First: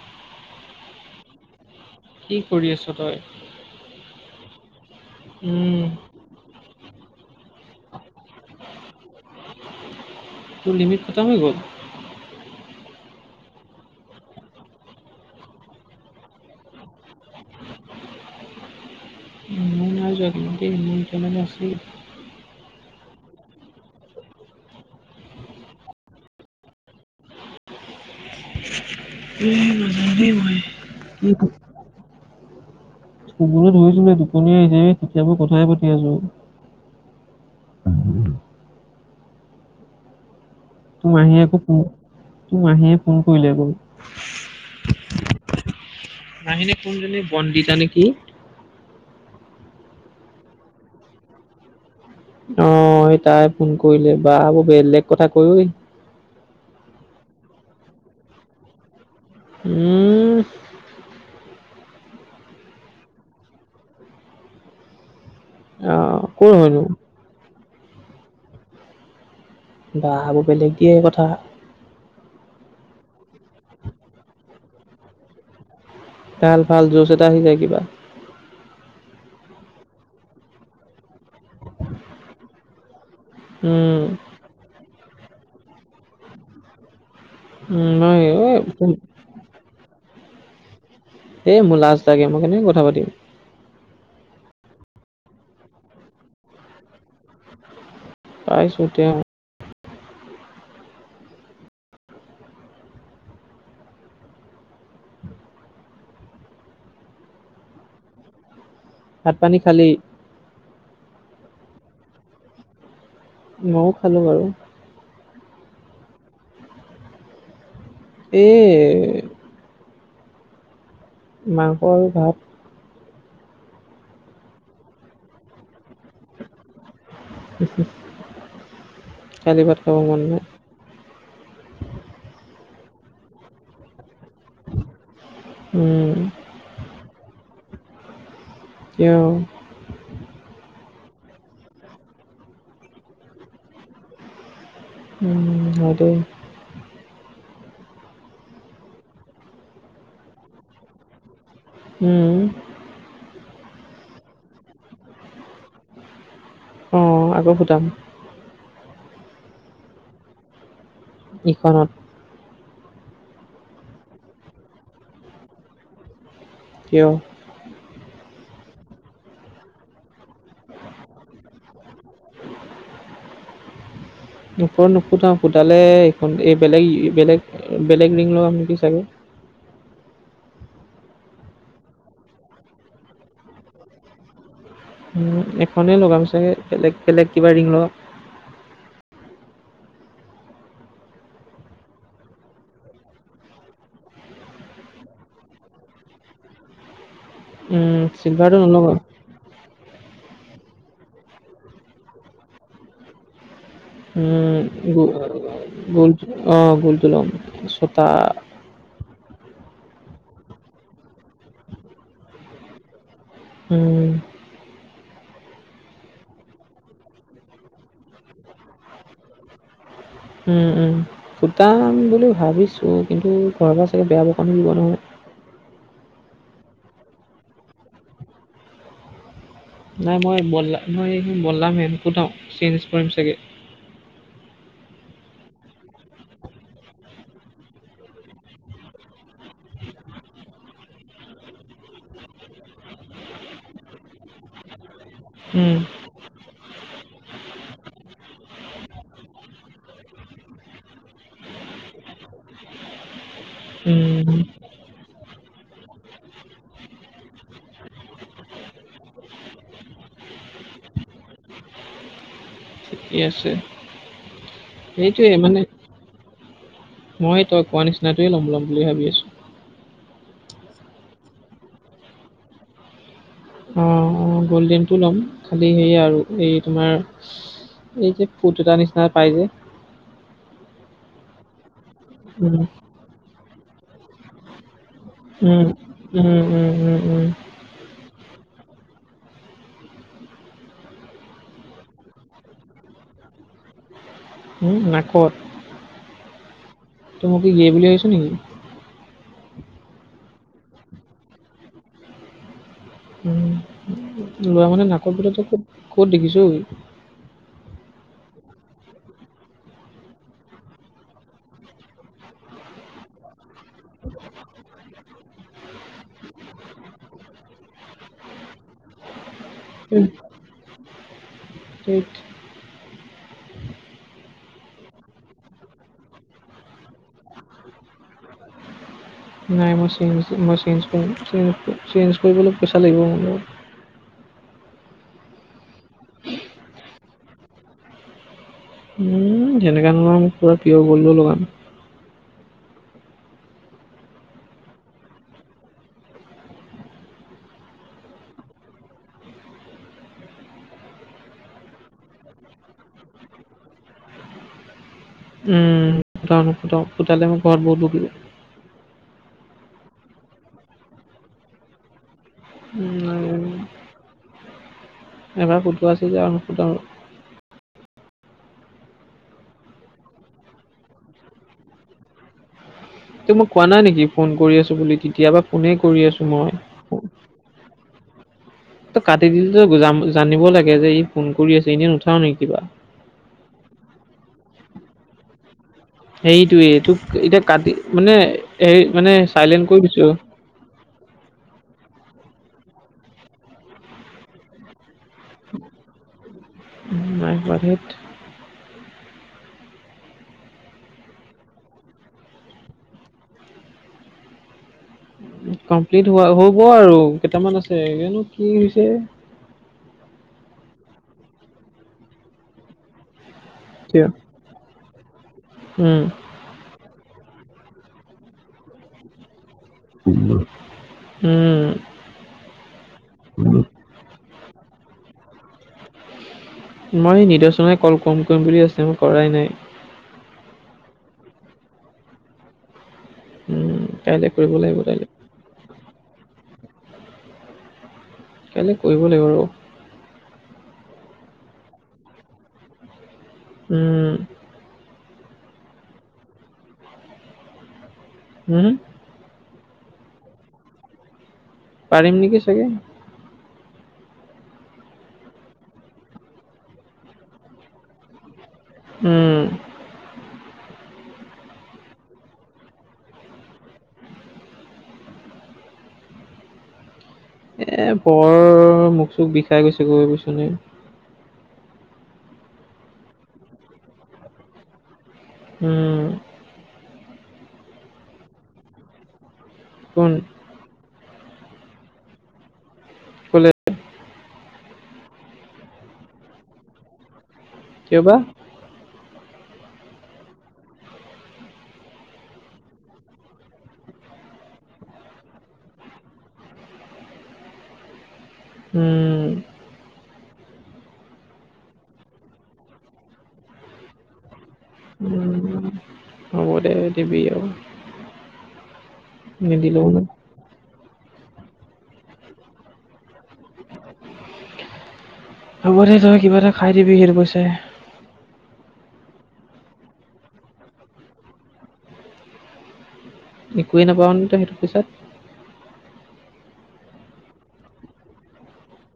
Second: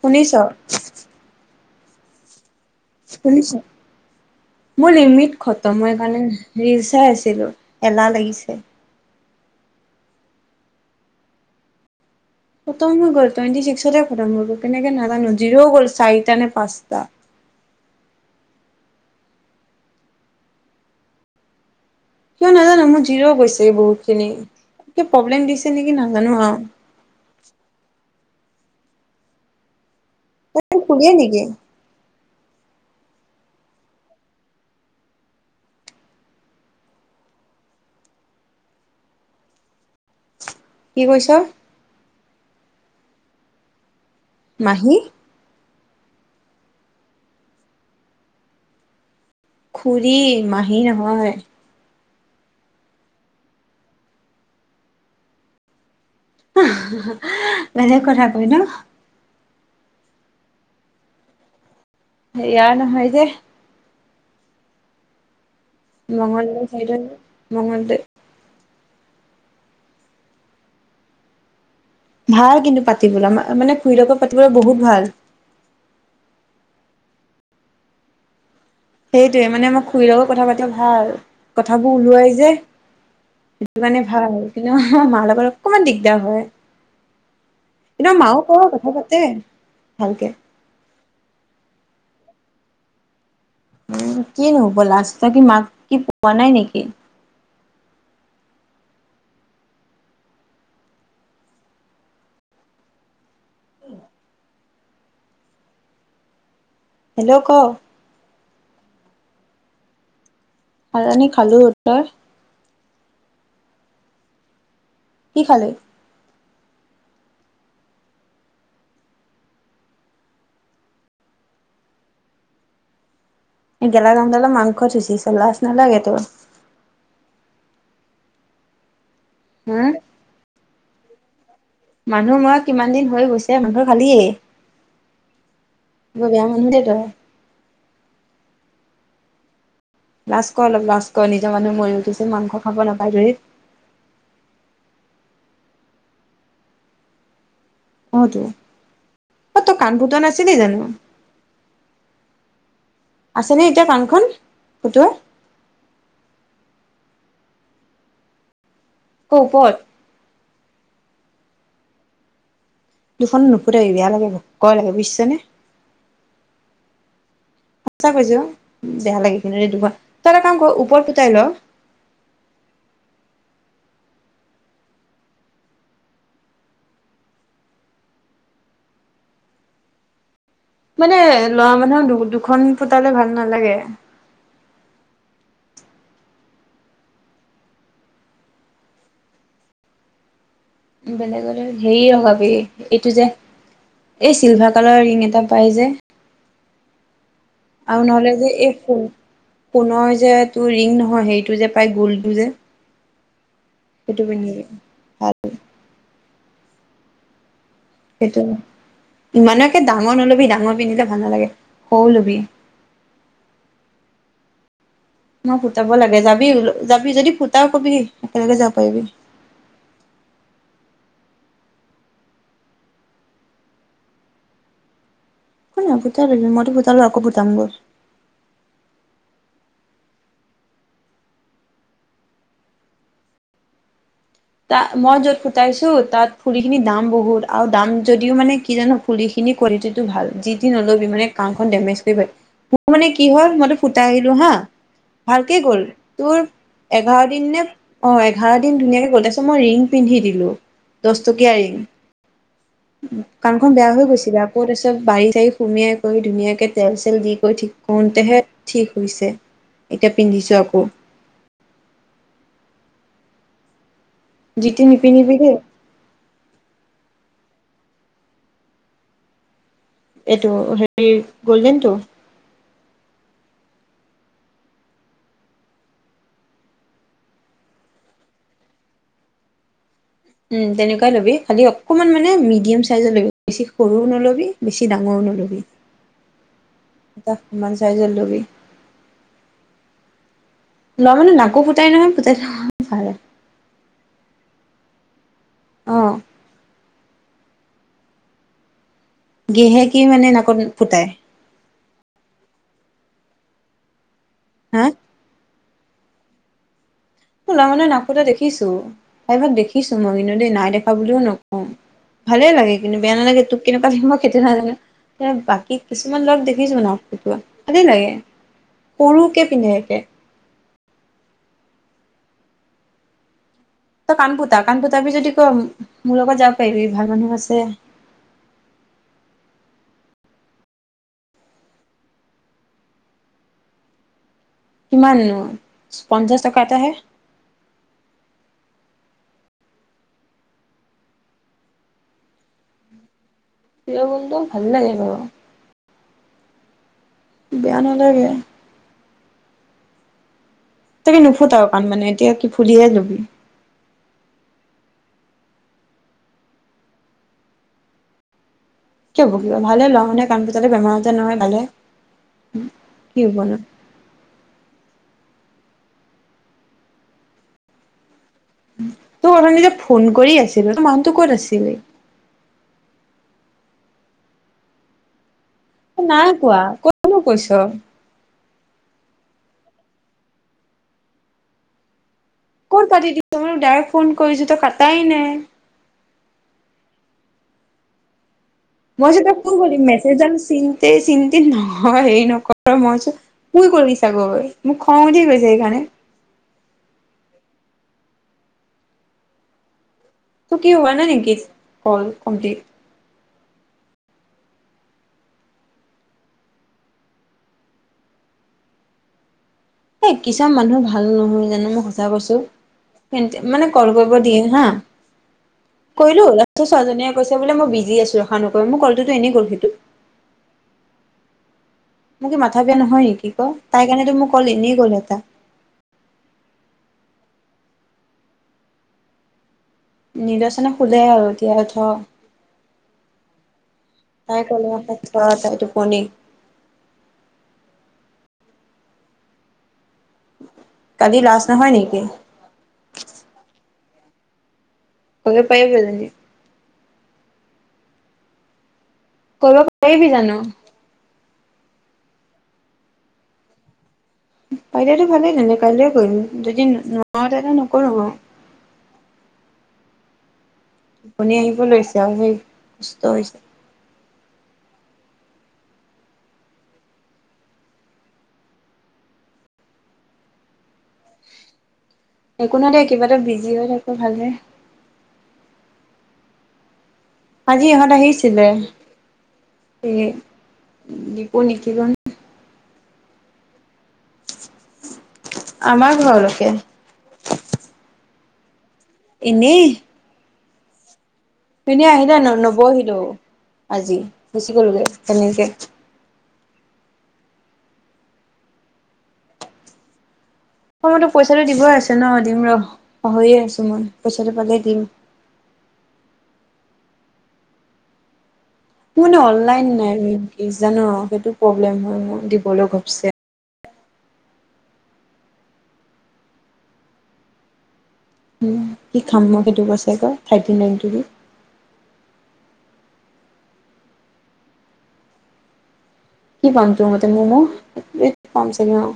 শুনিছ? কি কৰি আছ তই? শুনিছ, মোৰ লিমিট খতম উম, [unintelligible] ৰিলচাই আছিলোঁ, এলাহ লাগিছে। তোৰ লিমিট খতম হৈ গ'ল! খতম হৈ গ'ল, টুৱেণ্টি ছিক্সতে খতম হৈ গ'ল, কেনেকে নাজানো। জিৰ' গ'ল চাৰিটা নে পাঁচটা। [inaudible] কিয় নাজানো, মোৰ জিৰ' গৈছে বহুত খিনি। কি প্ৰব্লেম দিছে নেকি নাজানো আৰু [inaudible] তই কি শুলিয়ে এই নেকি? শুবলৈ ধৰিছিলোৱে, টোপনীয়ে আহিছে, এই তেতিয়াপা কথাই পাতি আছোঁ। কি কৈছ মামীয়ে আকৌ ফোন, মামীয়ে ফোন কৰিলে আকৌ মাহী মাহীনে কোনজনী বন্দিতা নে কি? খুৰী, মাহী নহয়। অ', তাই ফোন কৰিলে, বা বৰ বেলেগ কথা কয়ঐ বেলেগ কথা কয় ন? উম ইয়াৰ নহয় যে অ' ক'ৰ মঙলদৈ হয়নো? চাইদৰ হয়, মঙলদৈ বা আৰু বেলেগ দিয়ে কথা ভাল কিন্তু পাতিবলৈ, মানে খুৰি লগত পাতিবলৈ বহুত ভাল। ভাল, ভাল, জোছ এটা আহি যায় কিবা সেইটোৱে মানে মোৰ খুৰীৰ লগত কথা পাতিবলে ভাল, কথাবোৰ ওলিৱাই যে সেইটো কাৰণে উম, ভাল, কিন্তু আমাৰ মাৰ লগত অকমান দিগদাৰ হয়। উম, কিন্তু মই আমাৰ মাও এ, কৰে, কথা পাতে ভালকে এ মোৰ লাজ লাগে, মই কেনেকে কথা পাতিম এ কিনো হ'ব, লাজ কি মাক কি পোৱা নাই নেকি? পাইছোঁ, তেওঁ [inaudible] হেল্ল' ক ভাত পানী খালি? ভাত পানী খালো, তই? ময়ো খালোঁ বাৰু কি খালি? এ মাংস আৰু ভাত গেলা গৰম ডালত মাংস থুচিছ লাজ নালাগে তোৰ খালি হা। ভাত খাব মন নাই মানুহ মৰা কিমান দিন হৈ গৈছে মাংস খালিয়েই উম, বেয়া [inaudible] তই তেওঁ লাজ ক অলপ লাজ ক নিজৰ মানুহ মৰি উঠিছে মাংস খাব নাপাই ধৰি আৰু অ তই কাণ ফুটোৱা নাছিলি জানো উওম আছেনে এতিয়া কাণখন ফুতুৱা অ আকৌ ফুতাম ক্ওপত ইখনত দুখনত নুফুতাবি বেয়া লাগে কয় লাগে বুজিছ নে কিয়? সঁচা কৈছো ও বেয়া লাগে কিনি দুখ তই এটা কাম কৰ ওপৰত ফুটাই ল ওপৰত নুফুটাওঁ ফুটালে এইখন এই বেলেগ বেলেগ বেলেগ ৰিং লগাম নেকি চাগে। মানে লৰা মানুহক দু দুখন ফুতালে ভাল নালাগে। উম এখনে লগাম ছাগে বেলেগ বেলেগ কিবা ৰিং লগাম বেলেগলৈ হেৰি লখাবি এইটো যে এই চিলভাৰ কালাৰৰ ৰিং এটা পাই যে উম, আৰু নহ'লে যে চিলভাৰটো এই নলগাওঁ সোণৰ যেটো ৰিং নহয় সেইটো যে পায় গ'লটো যে সেইটো উম পিন্ধিবি গো ভাল গো অ গোলটো লগাম সেইটো ইমানকে ডাঙৰ নল'বি ডাঙৰ পিন্ধিলে ভাল নালাগে সৰু লবি উম মই ফুটাব লাগে যাবি যাবি যদি ফুটাও কবি একেলগে যাব পাৰিবি উম উম ফুটাম বুলি ভাবিছোঁ কিন্তু ঘৰ পৰা [unintelligible] [unintelligible] নাই মই বলা মই এইখিনি বদলাম সেনকোঠাও চেঞ্জ কৰিম চাগে ত মই য'ত ফুটাইছো তাত ফুলি খিনি দাম বহুত আৰু দাম যদিও মানে কি জান পুলিখিনি কোৱালিটিটো ভাল যি দি নল'বি মানে কাখন ডেমেজ কৰি পেলাই মোৰ মানে কি হল মইতো ফুটাই আহিলো হা ভালকে উম, গ'ল তোৰ এঘাৰ দিন নে অ' এঘাৰ দিন ধুনীয়াকে গ'ল ত মই ৰিং পিন্ধি দিলো দহটকীয়া ৰিং উ কাণ খন বেয়া হৈ উম। গৈছিলে আকৌ চব বাৰি চাৰি সুমিয়াই কৰি ধুনীয়াকে তেল চল দি কৰি ঠিক কৰোতেহে ঠিক হৈছে এতিয়া পিন্ধিছো আকৌ ঠিকে আছে যিটো সেইটোৱে নিপিন্ধিবি দেই মানে মই তই কোৱা নিচিনা টোৱে লম ল'ম বুলি ভাবি আছো এইটো হেৰি গ'ল্ডেনটো উম অ' গ'ল্ডেনটো ল'ম খালী সেয়ে আৰু এই তোমাৰ এই যে ফুত এটা নিচনা পাইজে উম তেনেকুৱাই ল'বি খালি অকণমান মানে উম, মিডিয়াম চাইজৰ ল'বি বেছি সৰু নল'বি বেছি ডাঙৰো নল'বি, উম, উম, উম, উম, উম, এটা সমান চাইজৰ ল'বি লৰা মানু্হ নাকো পুটাই নহয় পুটাই থলে ভালে নাকত অ',। তই মোক কি গে বুলি ভাবিছঁ নেকি? গেহে কি মানে নাকত ফুটাই উম', লৰা হা মানুহে নাকত ফুটোৱা ক'ত- ক'ত দেখিছ ঐ? লৰা মানুহে নাক ফুটোৱা দেখিছো, প্ৰাইভাগ দেখিছো মই কিন্তু দেই নাই দেখা বুলিও নকওঁ। ভালে লাগে কিন্তু বেয়া নালাগে তোক কেনেকুৱা লাগে মই খেটো নাজানো। বাকী কিছুমান ল'ৰাক দেখিছো নাক ফুটোৱা, ভাল লাগে সৰুকে পিন্ধে একে। ধেৎ তই কাণফুতা কাণফুতাবি যদি ক' মোৰ লগত যাব পাৰিবি, ভাল মানুহ আছে। নাই মই চেঞ্জ মই চেঞ্জ কৰিম, চেঞজ চেঞ্জ কৰিবলৈ পইচা লাগিব মোৰ। কিমাননো পঞ্চাশ টকা এটা হে। উম', যেনেকা নহয় মোক পুৰা পিয়ৰ গোল্ডৰ লগাম। পিয়ৰ গোল্ডটো ভাল লাগে বাৰু। বেয়া নালাগে। তাকে নুফুটা কণ মানে, এতিয়া কি ফুলহে লবি। উম',। নুফুতাও নুফুটাও ফুতালে মোক ঘৰত বহুত বকিব। কিয় বকিব ভালেহে ল'ৰা মানুহে কাণ ফুটালে বেমাৰ আজাৰ নহয়, ভালেহে কি হ'ব নু। এবাৰ ফুটোৱা আছে যে নুফুতাও আৰু। তোক অথনি যে ফোন কৰি আছিলো, তোৰ মানুহতটো ক'ত আছিলি? তোক মই কোৱা নাই নেকি ফোন কৰি আছো বুলি কেতিয়াবা নাই কোৱা কতনো কৈছ। তই কাটি দিলি জানিব লাগে, যে ই' ফোন কৰি আছে এনেই নুথাও নেকি কিবা। কত কাটি দিছ মই ডাইৰেক্ট ফোন কৰিছো, তই কটাই নাই। হেৰিটয়ে তোক এতিয়া কাটি মানে হে মানে চাইলেণ্ট কৰি দিছো আৰু। [inaudible] এই চিন-তিন নহয়, হেৰি নকৰ মই চুন খুই গলি চাগৈ। মোৰ খংঙ উঠি গৈছে সেইকাৰণে। নাই খোৱা ধেত। তোৰ কি হোৱা নাই নেকি? হ'ল কমপ্লিট। কমপ্লিট হোৱা হ'ব আৰু কেইটামান আছে জানো কি হৈছে। এ' কিছুমান মানুহ ভাল নহয় জানো মই সঁচা কৈছো। মানে কল এতিয়া কৰিব দিয়ে হা, উম কৰিলোঁ ছোৱালী জনীয়ে কৈছে বোলে মই বিজি আছো, ৰখা নকৈ মোৰ কলটো এনে গল সেইটো। উম',। মোৰ কি মাথা বিয়া নহয় নেকি ক'? তাই কাৰণেতো মোৰ কল এনেই গল এটা। মই নিৰ্দৰ্শনে কল কম কৰিম বুলি আছে মই কৰাই নাই। নিৰ্দৰ্শনে খোলে আৰু এতিয়া থ'। উম কাইলৈ তাই কৰিব লাগিব কাইলৈ এতিয়া ধৰটে টোপনি কাইলৈ কৰিব লাগিব আৰু। কালি লাষ্ট নহয় নেকি? উম',। [unintelligible] উম কৰিব পাৰিবি জানো? পাৰিম নেকি চাগে পাৰি যদি ভালেই কলিলে কৰিম যদি নোৱাৰে তেনে নকৰো মই। উম টোপনি আহিব লৈছে আৰু সেই কষ্ট হৈছে। পৰ মুখ চুখ বিষাই গৈছে [unintelligible] একো দে কিবা এটা বিজি হৈ থাকো ভালে। উম আজি ইহঁত আহিছিলে এই কোন দপু [unintelligible] কলে আমাৰ ঘৰলৈকে। কিয়বা এনেই এনেয় আহিলে নৱ খুৰীদেউ আজি গুচি গলোগে তেনেকে উম মইতো পইচাটো দিবই আছে ন দিম ৰ আছো মই পইচাটো পালেই দিম। উ হ'ব দে দিবি আৰু। মোৰ অনলাইন নিদিলেও ন নাই জানো সেইটো প্ৰব্লেম হয় মোক দিবলৈ ঘপচে হব দে তই কিবা এটা খাই দিবি খেইটো পইচা। কি খাম মই সেইটো পইচাৰে আ কৌ থাৰ্টি নাইন ট একোৱে নাপাওঁ নে ত সেইটো পইছাত? কি পাম তো মতে ম'ম' এই পাম চাগে অ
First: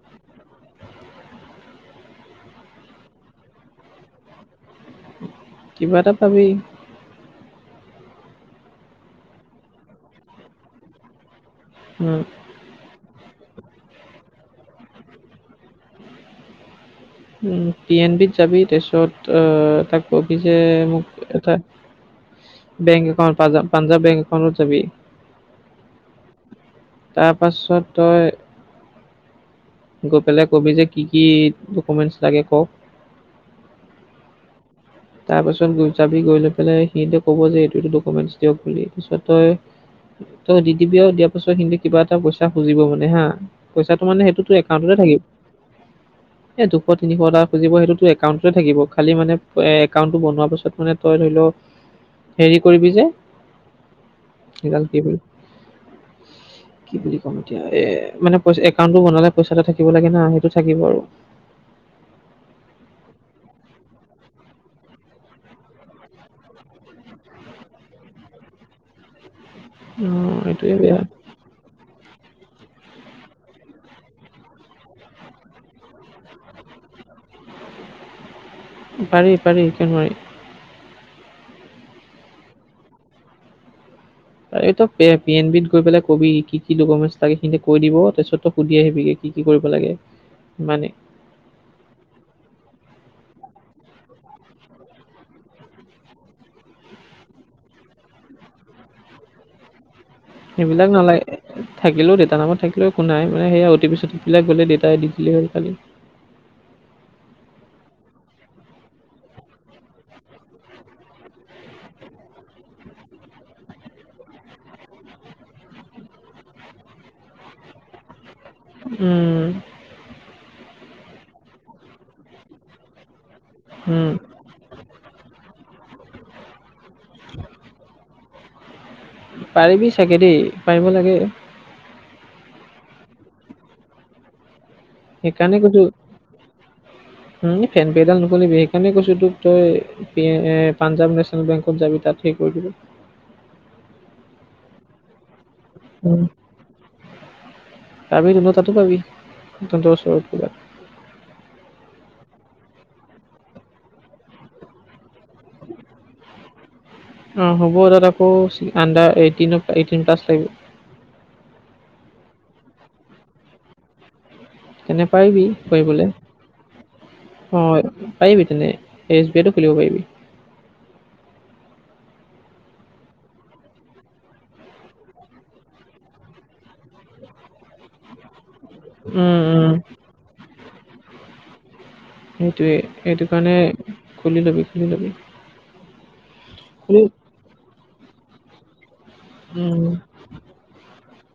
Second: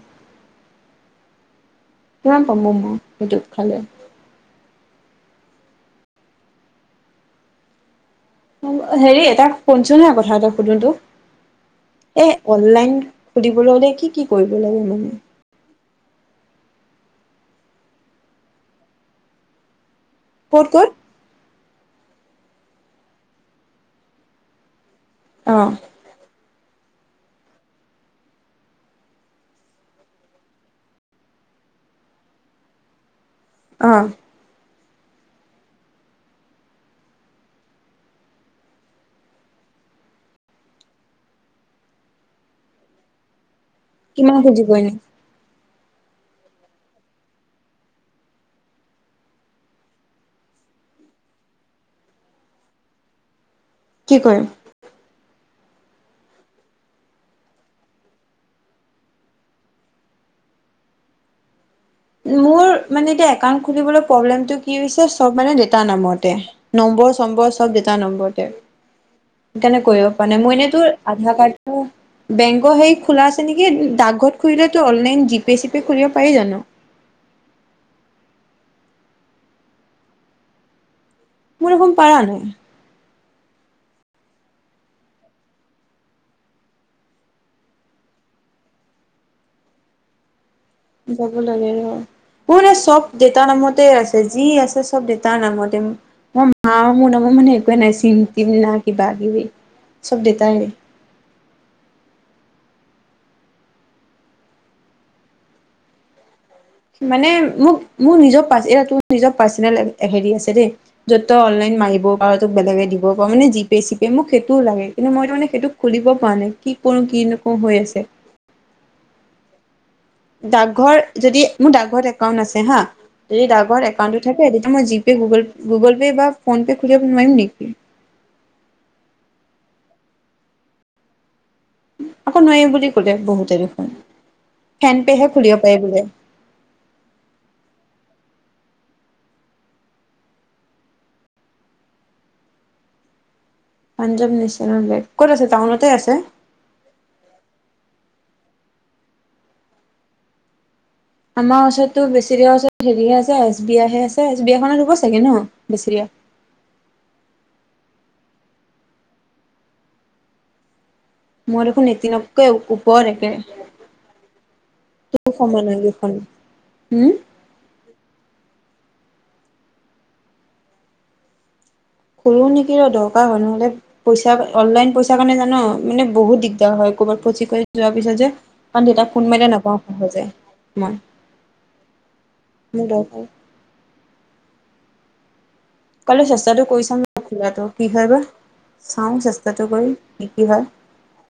কিমান পাম মই সেইটো খালে কিবা এটা পাবি। হেৰি এটা শুনছো ন কথা এটা সুধো উম, তোক অনলাইন সধিবলৈ হ'লে কি কি কৰিব লাগে পি এন বি ত যাবি তাৰপিছত তাক কবি যে ক'ত ক'ত মোক এটা বেংক একাউণ্ট পাঞ্জাব বেংক একাউণ্টত যাবি অঁ তাৰপাছত তই গৈ পেলাই কবি যে কি কি ডকুমেন্টছ লাগে কওক অ তাৰ পাছত লৈ যাবি লৈ পেলাই, সিহঁতে ক'ব গৈ এইটো ডকুমেণ্টচ দিয়ক বুলি পিছতে। তই দি দিবিও দিয়াৰ পিছত, সিহঁতে কিবা এটা প ইচা খুজিব মানে হা। পইচাটো মানে কিমান সেইটোতো খুজিব এনে একাউণ্টতে থাকিব। এই দুশ তিনিশটা খুজিব সেইতো তোৰ একাউণ্টত থাকিব, খালি মানে। এ একাউণ্টটো বন্ধ হোৱাৰ পাছত মানে তই ধৰি লও, হেৰি কৰিব যে। কি কৰিম। কি দাল কৰিবি। [unintelligible] কি বুলি ক'ম এতিয়া, এ' মানে পইচা একাউণ্টটো বনালে পইচা এটা থাকিব লাগে না সেইটো থাকিব আৰু। উম, মোৰ মানে, এতিয়া একাউন্ট খুলিবলৈ প্ৰব্লেমটো কি হৈছে, ছ'ব মানে দেউতাৰ নামতে। নম্বৰ চম্বৰ চ'ব দেতা নম্বৰতে। সেইকাৰনে কৰিব পৰা নাই, অ' মই এনেই এইটোৱে তোৰ বেয়া আধাৰ কাৰ্ডটো বেংকৰ হেইত খোলা আছে নেকি? ডাকঘৰত খুলিলেটো অনলাইন জিপে- চিপে খুলিব পাৰি জানো? পাৰি পাৰি কিয় নোৱাৰি। মোৰ দেখোন পাৰা নাই। এই তই পি পি এন বিত গৈ পেলাই কবি কি কি ডকুমেণ্টছ লাগে সিঁহতে কৈ দিব তাৰ পিছত তই সুধি আহিবি গে কি কি কৰিব লাগে মানে যাব লাগিব। মোৰ মানে চব দেউতাৰ নামতে আছে, যি আছে চব দেউতাৰ নামতে মোৰ মা মোৰ নামত মানে একোৱে নাই, চিম - তিম না কিবা - কিবি। চব দেউতাৰে। সেইবিলাক নালাগে। থাকিলেও দেউতাৰ নামত থাকিলে একো নাই মানে সেইয়া অ টি পি, চ টি পিবিলাক গ'লে দেউতাই দি দিলে হ'ল খালি। মানে মোক মোৰ নিজৰ পাচ ইয়াৰটো নিজৰ পাৰ্চনেল এ হেৰি আছে দেই যত - তত অনলাইন মাৰিব পাৰো, তোৰ বেলেগে দিব পাৰো মানে জি পে' - চি‌‌ পে মোক সেইটো লাগে কিন্তু মই তোৰ মানে সেইটোক খুলিব পৰা নাই, কি কৰো কি নকৰো হৈ আছে? উম। ডাকঘৰ যদি মোৰ ডাকঘৰত একাউন্ট আছে হা। যদি ডাকঘৰত উম, একাউণ্টটো থাক এই যদি মই G pay, Google Google pay বা ফোন পে' খুলিব নোৱাৰিম নেকি? পাৰিবি চাগে দেই, পাৰিব লাগে। আকৌ নোৱাৰে বুলি ক'লে বহুতে দেখোন। ফেন পেহে খুলিব সেইকাৰণে পাৰি ক'লো। বোলে [inaudible] উম, ফেন‌ পেডাল নুখুলিবি সেই কাৰণে কৈছো তোক তই সেইহে পাঞ্জাৱ নেচনেল বেংকত যাবি তাত সেই কৰি দিব। পাঞ্জাৱ নেশ্যনেল বেংক, ক'ত আছে টাউনতে আছে? উম, পাবি তহঁতে তাতে পাবি, তহঁতৰ ওচৰত কিবাত। আমাৰ ওচৰতো বেছেৰীয়া আছে, হেৰিহে আছে এচ বি আই হে আছে, এচ বি আইখনে লব চাগে ন বেছেৰীয়া? অ' হ'ব তাত আকৌ চি আণ্ডাৰ এইটিনৰ পৰা এইটিন প্লাছ লাগিব। মোৰ দেখোন এইটিনতকৈ ও ওপৰ [unintelligible] তেনে পাৰিবি [unintelligible] উম। অ' পাৰিবি তেনে, এছ বি আইটো খুলিব পাৰিবি। সৰু নিকি ৰ দৰকাৰ হ'ল নহলে পইচা অনলাইন পইচা কাৰণে জান মানে বহুত দিগদাৰ হয়। ক'ৰবাত ফচি কৰি যোৱাৰ পিছত যে কাৰণ দেউতাক ফোন উম, মাৰিলে উম, নাপাওঁ সহজে ইমান। সেইটোৱে, সেইটো কাৰণে খুলি ল'বি খুলি ল'বি। ক'লে চেষ্টাটো কৰি খুলি চাম খোলাটো কি হয় বা? চাওঁ চেষ্টাটো কৰি উম, কি কি হয়।